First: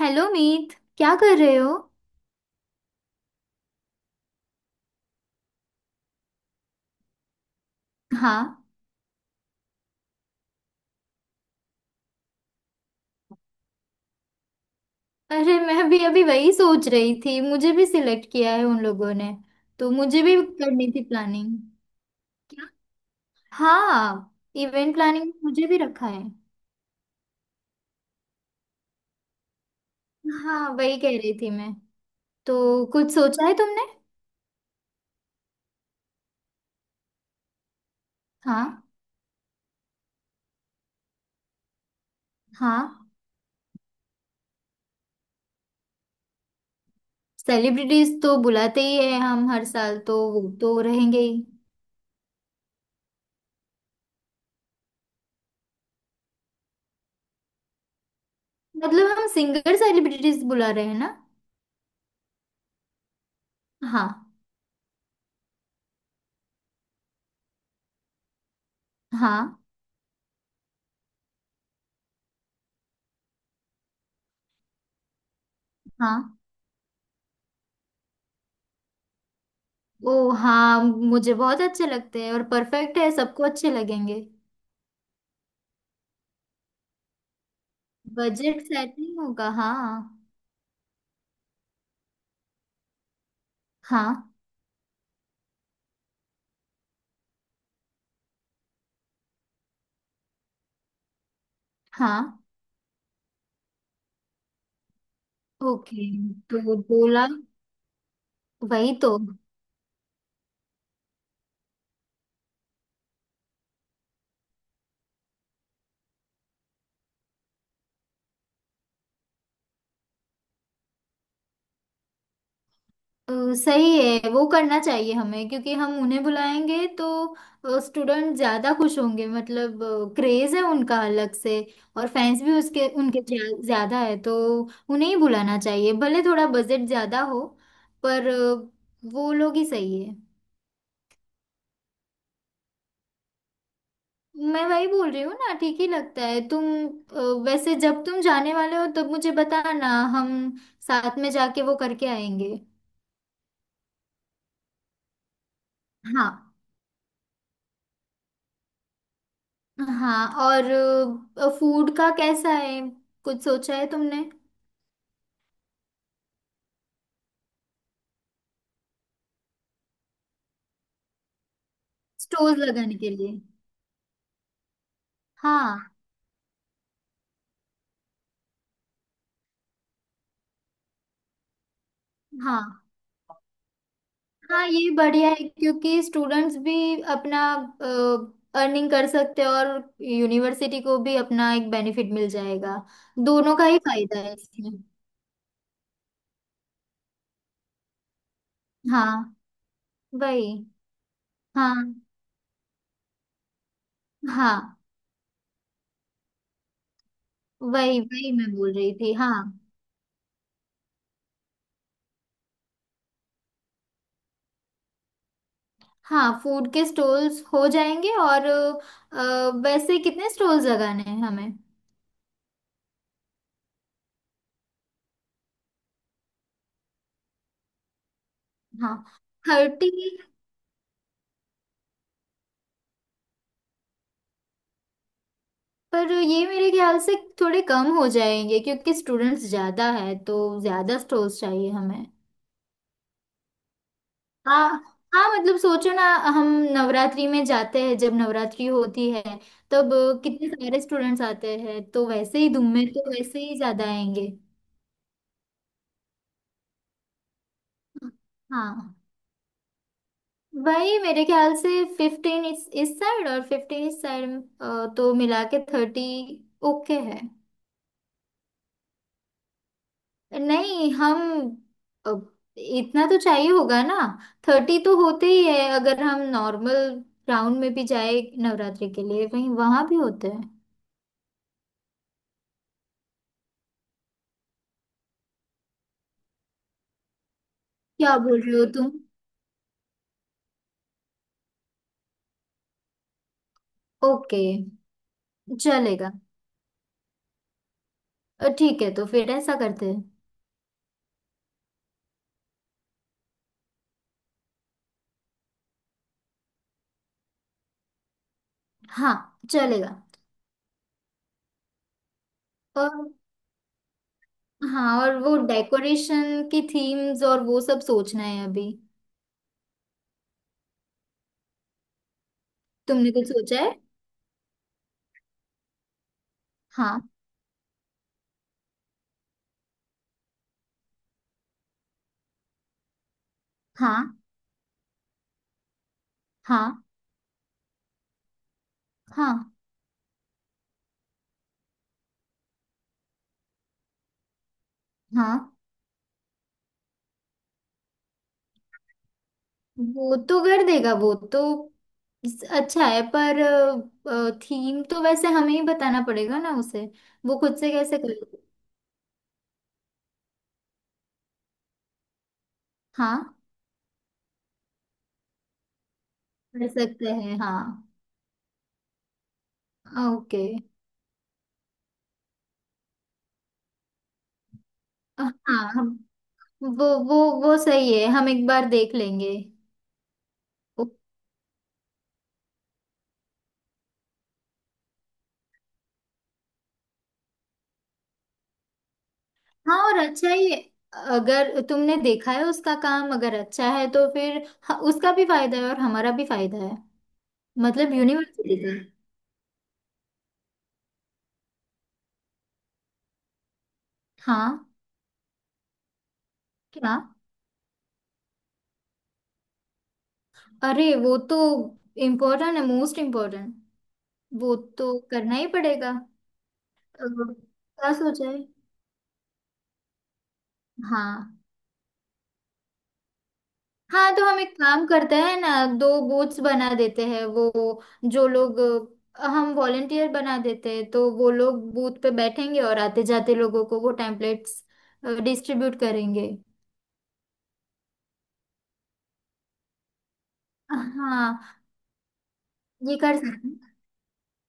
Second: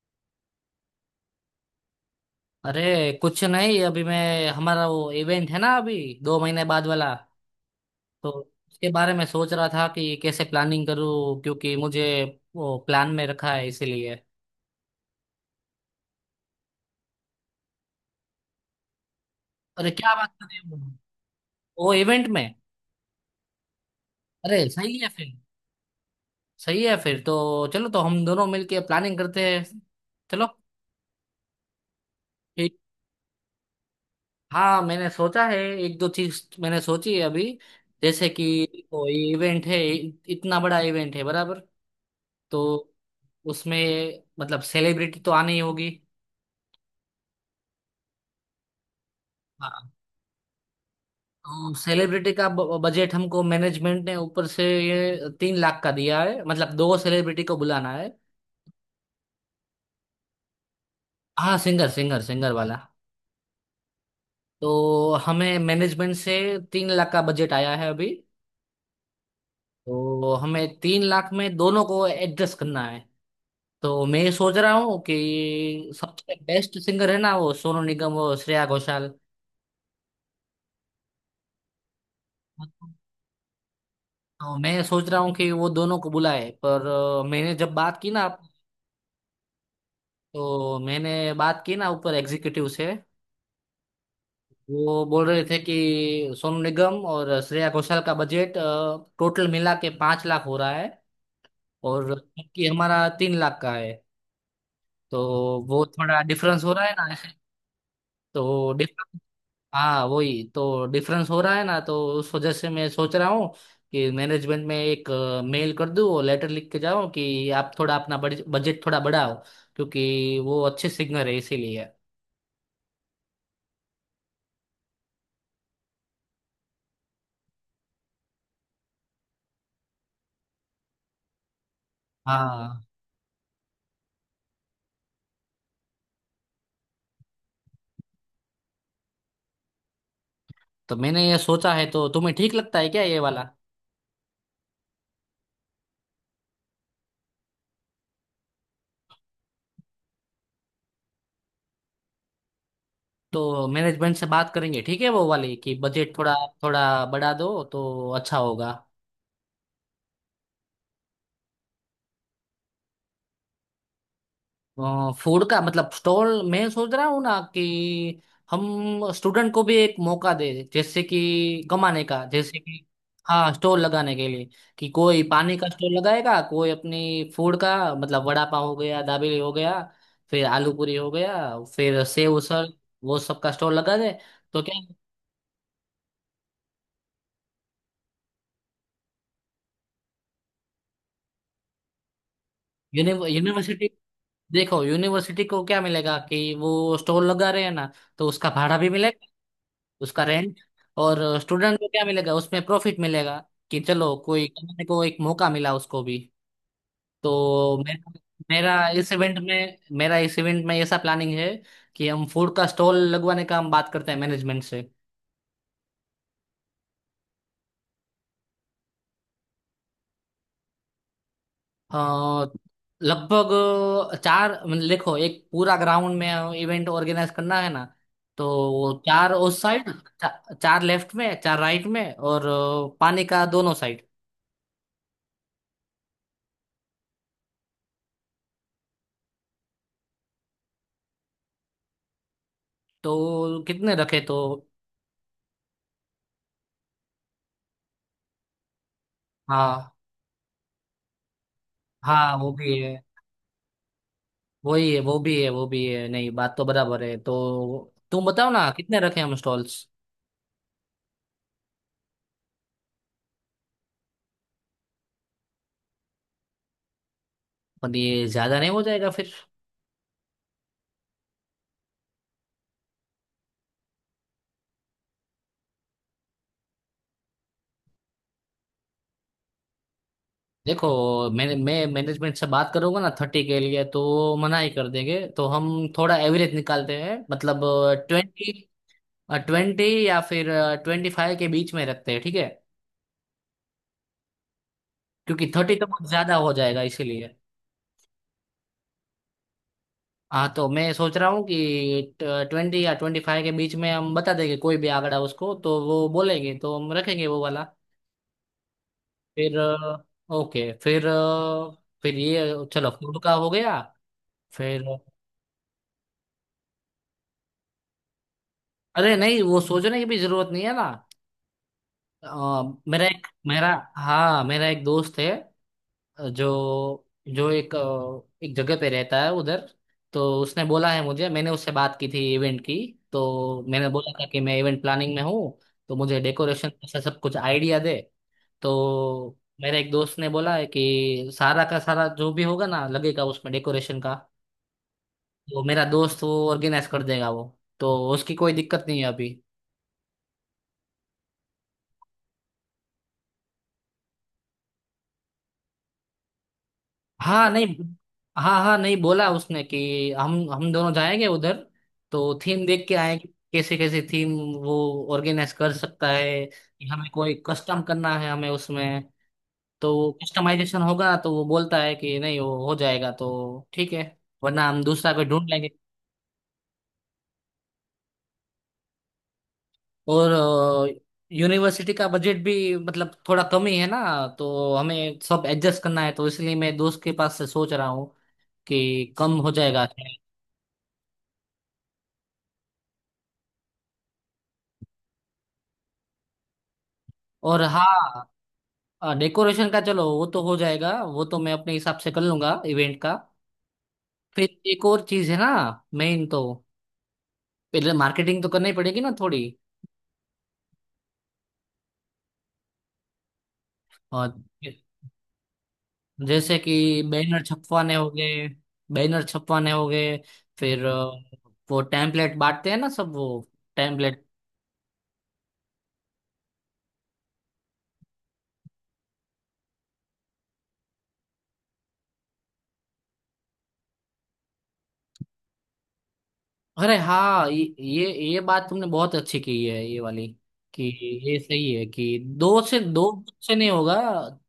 Hello Meet. क्या कर रहे हो। अरे, कुछ नहीं। अभी मैं हमारा वो इवेंट है ना, अभी 2 महीने बाद वाला। तो हाँ, उसके बारे में सोच रहा था कि कैसे प्लानिंग करूँ, क्योंकि मुझे वो प्लान में रखा है इसीलिए। अरे मैं भी अभी वही सोच रही थी, मुझे भी सिलेक्ट किया है उन लोगों ने। अरे तो क्या मुझे बात भी कर रही हो? करनी थी प्लानिंग। वो इवेंट में? हाँ, अरे इवेंट सही है फिर। प्लानिंग मुझे भी रखा है। सही है फिर तो चलो। तो हम दोनों मिलके प्लानिंग करते हैं। चलो। हाँ वही कह रही थी मैं। ठीक। तो कुछ सोचा है तुमने। हाँ मैंने सोचा है, एक दो चीज मैंने सोची है अभी। जैसे हाँ। कि वो इवेंट है, इतना बड़ा इवेंट है बराबर। तो हाँ, उसमें मतलब सेलिब्रिटी तो आनी ही होगी। सेलिब्रिटीज तो बुलाते ही है हम हर हाँ। साल, तो वो तो रहेंगे ही। तो सेलिब्रिटी का बजट हमको मैनेजमेंट ने ऊपर से ये 3 लाख का दिया है, मतलब दो सेलिब्रिटी को बुलाना है। मतलब हम सिंगर सेलिब्रिटीज बुला रहे हैं ना। हाँ, सिंगर सिंगर सिंगर वाला। हाँ। तो हमें मैनेजमेंट से 3 लाख का बजट आया है अभी। हाँ। तो हमें 3 लाख में दोनों को एडजस्ट करना है। तो मैं सोच रहा हूँ कि सबसे हाँ। बेस्ट सिंगर है ना, वो सोनू निगम और श्रेया घोषाल। ओ हाँ, मुझे बहुत अच्छे लगते हैं और परफेक्ट है, सबको अच्छे लगेंगे। तो मैं सोच रहा हूँ कि वो दोनों को बुलाए, पर मैंने जब बात की ना। बजट सेटिंग होगा। हाँ। तो मैंने बात की ना ऊपर एग्जीक्यूटिव से। हाँ। वो बोल रहे थे कि सोनू निगम और श्रेया घोषाल का बजट टोटल मिला के 5 लाख हो रहा है, और हाँ। कि हमारा 3 लाख का है। तो वो ओके, थोड़ा डिफरेंस हो तो रहा है ना दो ऐसे। लाख तो वही तो। डिफरेंस हाँ वही तो डिफरेंस हो रहा है ना, तो उस वजह से मैं सोच रहा हूँ कि मैनेजमेंट में एक मेल कर दूँ और लेटर लिख के जाऊँ कि आप थोड़ा अपना बजट थोड़ा बढ़ाओ, क्योंकि वो अच्छे सिंगर है इसीलिए। सही है, वो करना चाहिए हमें, क्योंकि हम उन्हें बुलाएंगे तो स्टूडेंट ज्यादा खुश होंगे। मतलब क्रेज है उनका अलग से, और फैंस भी हाँ उसके उनके ज्यादा है तो उन्हें ही बुलाना चाहिए, भले थोड़ा बजट ज्यादा हो। पर वो लोग ही सही है। तो मैंने ये सोचा है, तो तुम्हें ठीक लगता है क्या ये वाला? मैं वही बोल रही हूँ ना, ठीक ही लगता है तुम। अ, वैसे जब तुम जाने वाले हो तब मुझे बताना। हम साथ में जाके वो करके आएंगे। तो मैनेजमेंट से बात करेंगे, ठीक है, वो वाली कि बजट हाँ। थोड़ा थोड़ा बढ़ा दो तो अच्छा होगा। हाँ, और फूड का कैसा है। कुछ सोचा है तुमने। फूड का मतलब स्टॉल मैं सोच रहा हूँ ना, कि हम स्टूडेंट को भी एक मौका दे जैसे कि कमाने का, जैसे स्टोर्स कि। लगाने के लिए। हाँ, स्टॉल लगाने के लिए। कि कोई पानी का हाँ। स्टॉल लगाएगा, कोई अपनी फूड का मतलब वड़ा पाव हो गया, दाबेली हो गया, फिर आलू पूरी हो गया, फिर सेव हाँ। उसल, वो सब का स्टॉल लगा दे। तो हाँ, क्या। ये बढ़िया है क्योंकि स्टूडेंट्स भी अपना अर्निंग कर सकते हैं और यूनिवर्सिटी को भी अपना एक बेनिफिट मिल जाएगा। दोनों का ही यूनिवर्सिटी। फायदा है इसमें। देखो यूनिवर्सिटी को क्या मिलेगा, कि वो स्टॉल लगा रहे हैं ना, तो उसका भाड़ा भी मिलेगा, हाँ। उसका वही। रेंट। और स्टूडेंट हाँ। को क्या मिलेगा? उसमें प्रॉफिट मिलेगा, कि चलो कोई हाँ, कमाने को एक मौका मिला उसको भी। तो वही मेरा वही मैं बोल मेरा रही इस थी। हाँ। इवेंट में मेरा इस इवेंट में ऐसा प्लानिंग है, कि हम फूड का स्टॉल लगवाने का हम बात करते हैं मैनेजमेंट से। हाँ, फूड के स्टॉल्स हो जाएंगे। और वैसे कितने स्टॉल्स लगाने हैं हमें। अ, लगभग चार, मतलब देखो, एक पूरा ग्राउंड में इवेंट ऑर्गेनाइज करना है ना, तो हाँ। चार उस साइड, 30। चार लेफ्ट में, चार राइट में, और पानी का दोनों साइड। पर ये मेरे ख्याल से थोड़े कम हो जाएंगे क्योंकि स्टूडेंट्स ज्यादा है तो ज्यादा स्टॉल्स चाहिए हमें। तो कितने रखे तो? हाँ। हाँ मतलब सोचो ना। हम नवरात्रि में जाते हैं, जब नवरात्रि होती है हाँ। तब कितने सारे स्टूडेंट्स आते हैं, तो हाँ। वैसे ही वो धूम भी में है, तो वैसे ही ज्यादा आएंगे। वही है, वो भी है, वो भी है। नहीं, बात तो बराबर है, तो तुम बताओ ना हाँ। कितने रखे हम स्टॉल्स? वही, मेरे ख्याल से 15 इस साइड और 15 इस साइड, तो मिला के 30। ओके है। पर ये ज्यादा नहीं हो जाएगा फिर? नहीं हम अ, इतना तो चाहिए होगा ना। 30 तो होते ही है अगर हम नॉर्मल राउंड में भी जाए, नवरात्रि के लिए वहीं वहां भी होते हैं। देखो, मैं मैनेजमेंट से बात करूंगा ना 30 के लिए, तो वो मना ही कर देंगे, तो हम थोड़ा एवरेज निकालते हैं, मतलब क्या बोल ट्वेंटी रहे हो तुम। ट्वेंटी या फिर 25 के बीच में रखते हैं, ठीक है। ओके। क्योंकि 30 तो बहुत चलेगा। ज्यादा हो जाएगा इसीलिए। ठीक है, तो फिर ऐसा करते हैं। हाँ तो मैं सोच रहा हूँ कि 20 या 25 के बीच में हम बता देंगे। कोई भी आंकड़ा उसको तो वो बोलेंगे तो हम रखेंगे वो वाला। हाँ। फिर चलेगा। ओके। फिर ये चलो, और फूड का हो गया। फिर। हाँ, और वो डेकोरेशन की थीम्स और वो सब सोचना है अभी। अरे नहीं, वो सोचने की भी जरूरत नहीं है ना। अ, मेरा तुमने एक कुछ सोचा मेरा है। हाँ, मेरा एक दोस्त है। अ, हाँ। जो जो एक एक जगह पे रहता है उधर। तो उसने बोला है मुझे, मैंने उससे बात की थी इवेंट की। तो मैंने हाँ। बोला था कि मैं इवेंट प्लानिंग में हूँ, तो मुझे डेकोरेशन हाँ। से सब कुछ आइडिया दे। तो हाँ। मेरे एक दोस्त ने बोला है कि सारा का सारा जो भी होगा ना लगेगा उसमें डेकोरेशन का, हाँ, तो मेरा दोस्त वो ऑर्गेनाइज कर देगा वो। तो उसकी कोई दिक्कत नहीं है अभी। वो तो कर देगा वो तो। अच्छा है, पर थीम तो वैसे हमें ही बताना पड़ेगा ना उसे। वो हाँ खुद नहीं। से कैसे कर। हाँ हाँ, नहीं, बोला उसने कि हम दोनों जाएंगे उधर, तो थीम देख के आएंगे हाँ। कैसे कैसे थीम वो ऑर्गेनाइज कर सकता है, कर कि हमें सकते कोई हैं हाँ। कस्टम करना है हमें उसमें। तो ओके। कस्टमाइजेशन होगा, तो वो बोलता है कि नहीं वो हो जाएगा तो ठीक है। वरना हम दूसरा कोई ढूंढ लेंगे। हाँ। हम वो वो सही है, हम एक बार देख लेंगे। ओ- और यूनिवर्सिटी का बजट भी मतलब थोड़ा कम ही है ना, तो हमें सब एडजस्ट करना है, तो इसलिए मैं दोस्त के पास से सोच रहा हूँ कि कम हो हाँ, जाएगा। और अच्छा ही है, अगर तुमने देखा है उसका काम अगर अच्छा है तो फिर उसका भी फायदा है और हमारा भी फायदा है। और मतलब हाँ, यूनिवर्सिटी का। डेकोरेशन का चलो वो तो हो जाएगा, वो तो मैं अपने हिसाब से कर लूंगा इवेंट का। फिर हाँ। एक और चीज है ना, मेन तो क्या। पहले मार्केटिंग तो करनी पड़ेगी ना थोड़ी। अरे, वो तो इम्पोर्टेंट है, मोस्ट इम्पोर्टेंट। और वो तो करना ही पड़ेगा। जैसे कि बैनर क्या छपवाने हो सोचा है। गए बैनर छपवाने हो गए फिर हाँ। वो टेम्पलेट बांटते हैं ना सब, वो हाँ, टेम्पलेट। तो हम एक काम करते हैं ना, दो बोट्स बना देते हैं, वो जो लोग हम वॉलेंटियर बना देते हैं, तो वो लोग बूथ पे बैठेंगे और आते जाते लोगों को वो टेम्पलेट्स डिस्ट्रीब्यूट करेंगे। अरे हाँ, ये ये बात तुमने बहुत अच्छी की है, ये वाली। कि ये हाँ। सही है, कि दो से ये दो कर सकते से नहीं हैं। होगा,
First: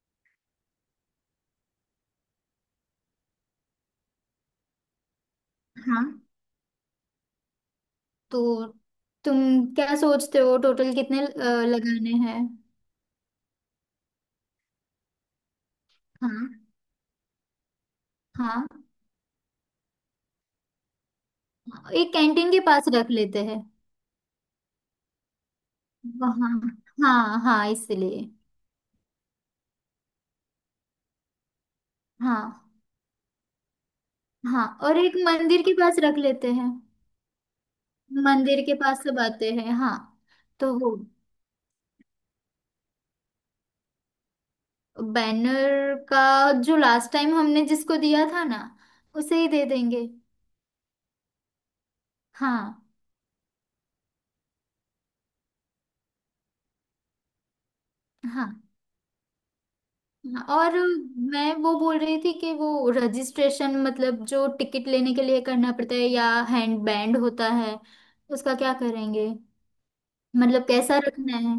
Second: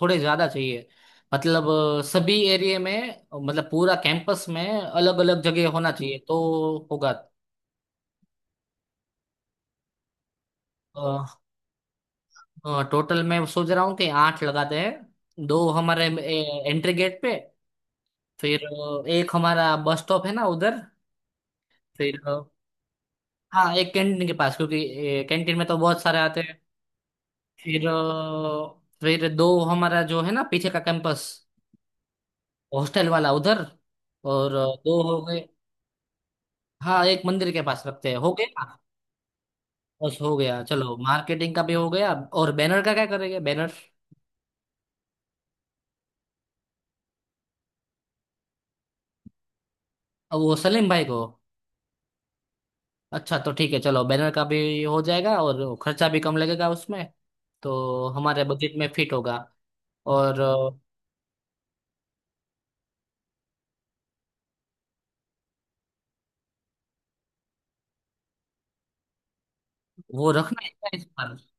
थोड़े ज्यादा चाहिए, मतलब सभी एरिया में, मतलब पूरा कैंपस में अलग अलग जगह होना हाँ चाहिए तो होगा। तो तुम क्या सोचते हो टोटल अ, कितने लगाने हैं। टोटल मैं सोच रहा हूँ कि आठ लगाते हैं, दो हमारे हाँ। एंट्री गेट पे। फिर हाँ, एक हमारा बस स्टॉप है ना उधर। एक फिर कैंटीन के पास रख लेते हैं। हाँ, एक कैंटीन के पास, क्योंकि कैंटीन में तो बहुत सारे आते वहाँ। हैं। हाँ हाँ फिर इसलिए। अ, फिर दो हमारा जो है ना पीछे का कैंपस, हाँ। हॉस्टल वाला उधर। और हाँ, और दो एक हो गए। मंदिर के पास रख लेते हैं। हाँ, एक मंदिर के पास रखते हैं, हो मंदिर गया। के पास सब आते हैं हाँ। बस हो गया, तो चलो वो मार्केटिंग का भी हो गया। और बैनर का क्या करेंगे? बैनर बैनर का जो लास्ट टाइम हमने जिसको दिया था ना, उसे ही दे देंगे। अब वो सलीम भाई को। हाँ। अच्छा तो ठीक है, चलो बैनर का भी हो जाएगा और खर्चा भी कम लगेगा उसमें, तो हमारे हाँ। बजट में फिट होगा। और हाँ, और मैं वो बोल रही थी कि वो रजिस्ट्रेशन, मतलब जो टिकट लेने के लिए करना पड़ता है या हैंड बैंड होता है, उसका क्या करेंगे। वो रखना मतलब है क्या कैसा इस पर? रखना है।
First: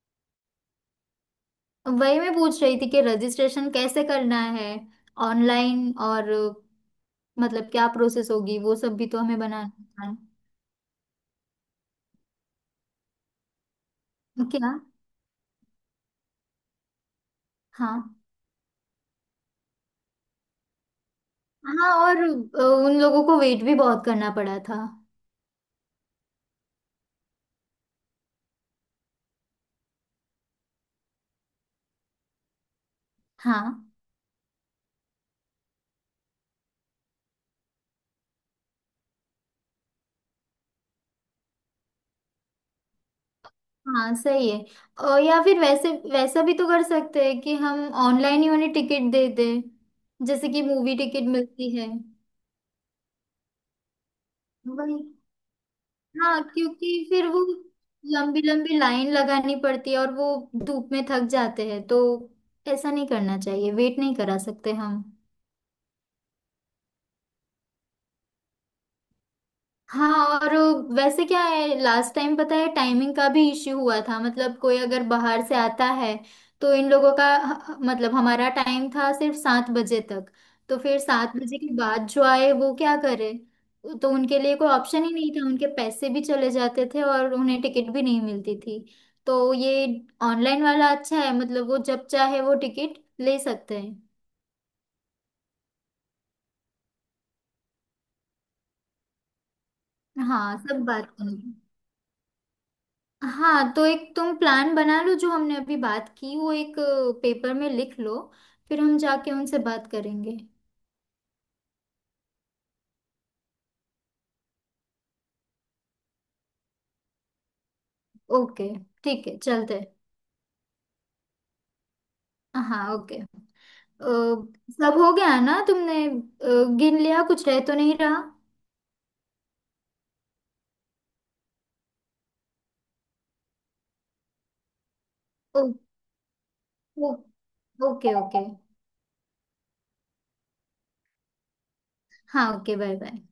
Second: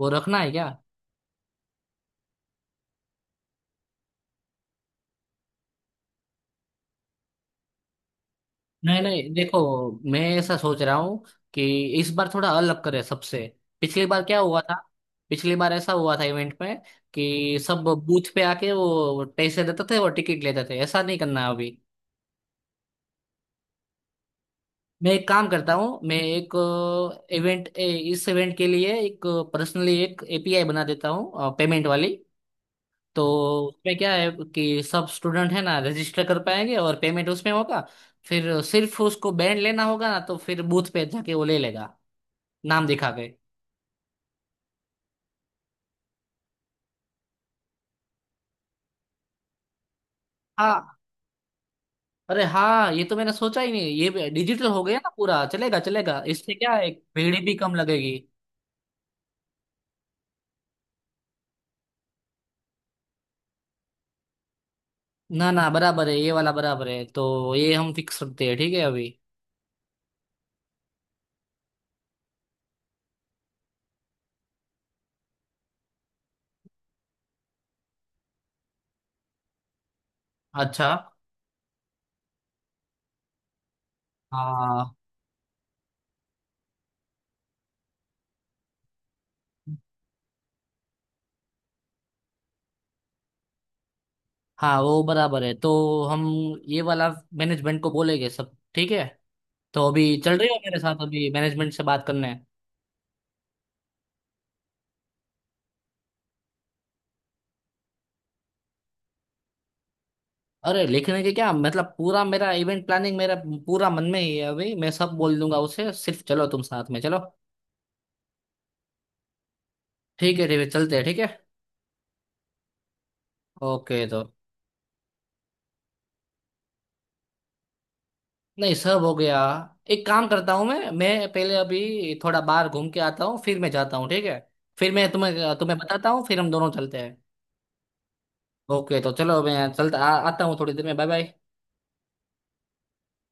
वो रखना है क्या? वही मैं पूछ रही थी कि रजिस्ट्रेशन कैसे करना है, ऑनलाइन, और मतलब क्या प्रोसेस होगी, वो सब नहीं भी तो नहीं, हमें देखो, बनाना। मैं ऐसा सोच रहा हूँ कि इस बार थोड़ा अलग करें सबसे। पिछली बार क्या था हुआ क्या। था? पिछली बार ऐसा हुआ था इवेंट में कि सब हाँ। बूथ पे आके वो पैसे देते थे और टिकट लेते थे, ऐसा नहीं करना अभी। हाँ, और उन लोगों को वेट भी बहुत करना पड़ा था। मैं एक काम करता हूँ, मैं एक इवेंट इस इवेंट के लिए एक पर्सनली एक एपीआई बना देता हूँ पेमेंट वाली। तो हाँ। उसमें क्या है, कि सब स्टूडेंट है ना रजिस्टर कर पाएंगे और पेमेंट उसमें होगा। फिर सिर्फ उसको बैंड लेना होगा ना, तो फिर बूथ पे जाके वो ले लेगा, नाम दिखा के। हाँ सही है। और या फिर वैसे वैसा भी तो कर सकते हैं कि हम ऑनलाइन ही उन्हें टिकट दे दें, जैसे कि हाँ। मूवी टिकट मिलती है। अरे हाँ, ये तो मैंने सोचा ही नहीं। ये डिजिटल हो वही। गया ना, पूरा चलेगा, चलेगा। हाँ, इससे क्या क्योंकि है, फिर वो भीड़ भी कम लगेगी। लंबी लंबी लाइन लगानी पड़ती है और वो धूप में थक जाते हैं, तो ऐसा नहीं करना चाहिए, वेट नहीं करा सकते हम। ना ना, बराबर है ये वाला, बराबर है, तो ये हम फिक्स रखते हैं, ठीक है अभी। हाँ, और वैसे क्या है, लास्ट टाइम पता है टाइमिंग का भी इश्यू हुआ था, मतलब कोई अगर बाहर से आता है तो इन लोगों का मतलब हमारा टाइम था सिर्फ 7 बजे तक। तो अच्छा। फिर 7 बजे के बाद जो आए वो क्या करे। तो उनके लिए कोई हाँ। ऑप्शन ही नहीं था, उनके पैसे भी चले जाते थे और उन्हें टिकट भी नहीं मिलती थी। तो ये ऑनलाइन वाला अच्छा है, मतलब वो जब चाहे वो टिकट ले सकते हैं। हाँ वो बराबर है, तो हम ये वाला मैनेजमेंट को बोलेंगे, सब ठीक है। तो अभी चल रही हो हाँ मेरे सब साथ बात अभी करेंगे। मैनेजमेंट से बात करने? हाँ, तो एक तुम प्लान बना लो, जो हमने अभी बात की वो एक पेपर में लिख लो, फिर हम जाके उनसे बात करेंगे। अरे लिखने के क्या मतलब? पूरा मेरा इवेंट प्लानिंग मेरा पूरा मन में ही है अभी, मैं सब बोल दूंगा उसे। सिर्फ चलो, तुम साथ में चलो। ओके, ठीक है चलते हैं। ठीक है, ठीक है, चलते हैं, ठीक है। हाँ ओके। ओके तो। सब हो गया ना तुमने। गिन लिया, कुछ रह तो नहीं रहा। नहीं, सब हो गया। एक काम करता हूँ, मैं पहले अभी थोड़ा बाहर घूम के आता हूँ, फिर मैं जाता हूँ, ठीक है। फिर मैं तुम्हें ओ, तुम्हें बताता हूँ, फिर हम दोनों चलते ओ, हैं। Okay okay. ओके तो चलो, मैं आता हूँ थोड़ी देर में। Bye bye. हाँ ओके, बाय बाय।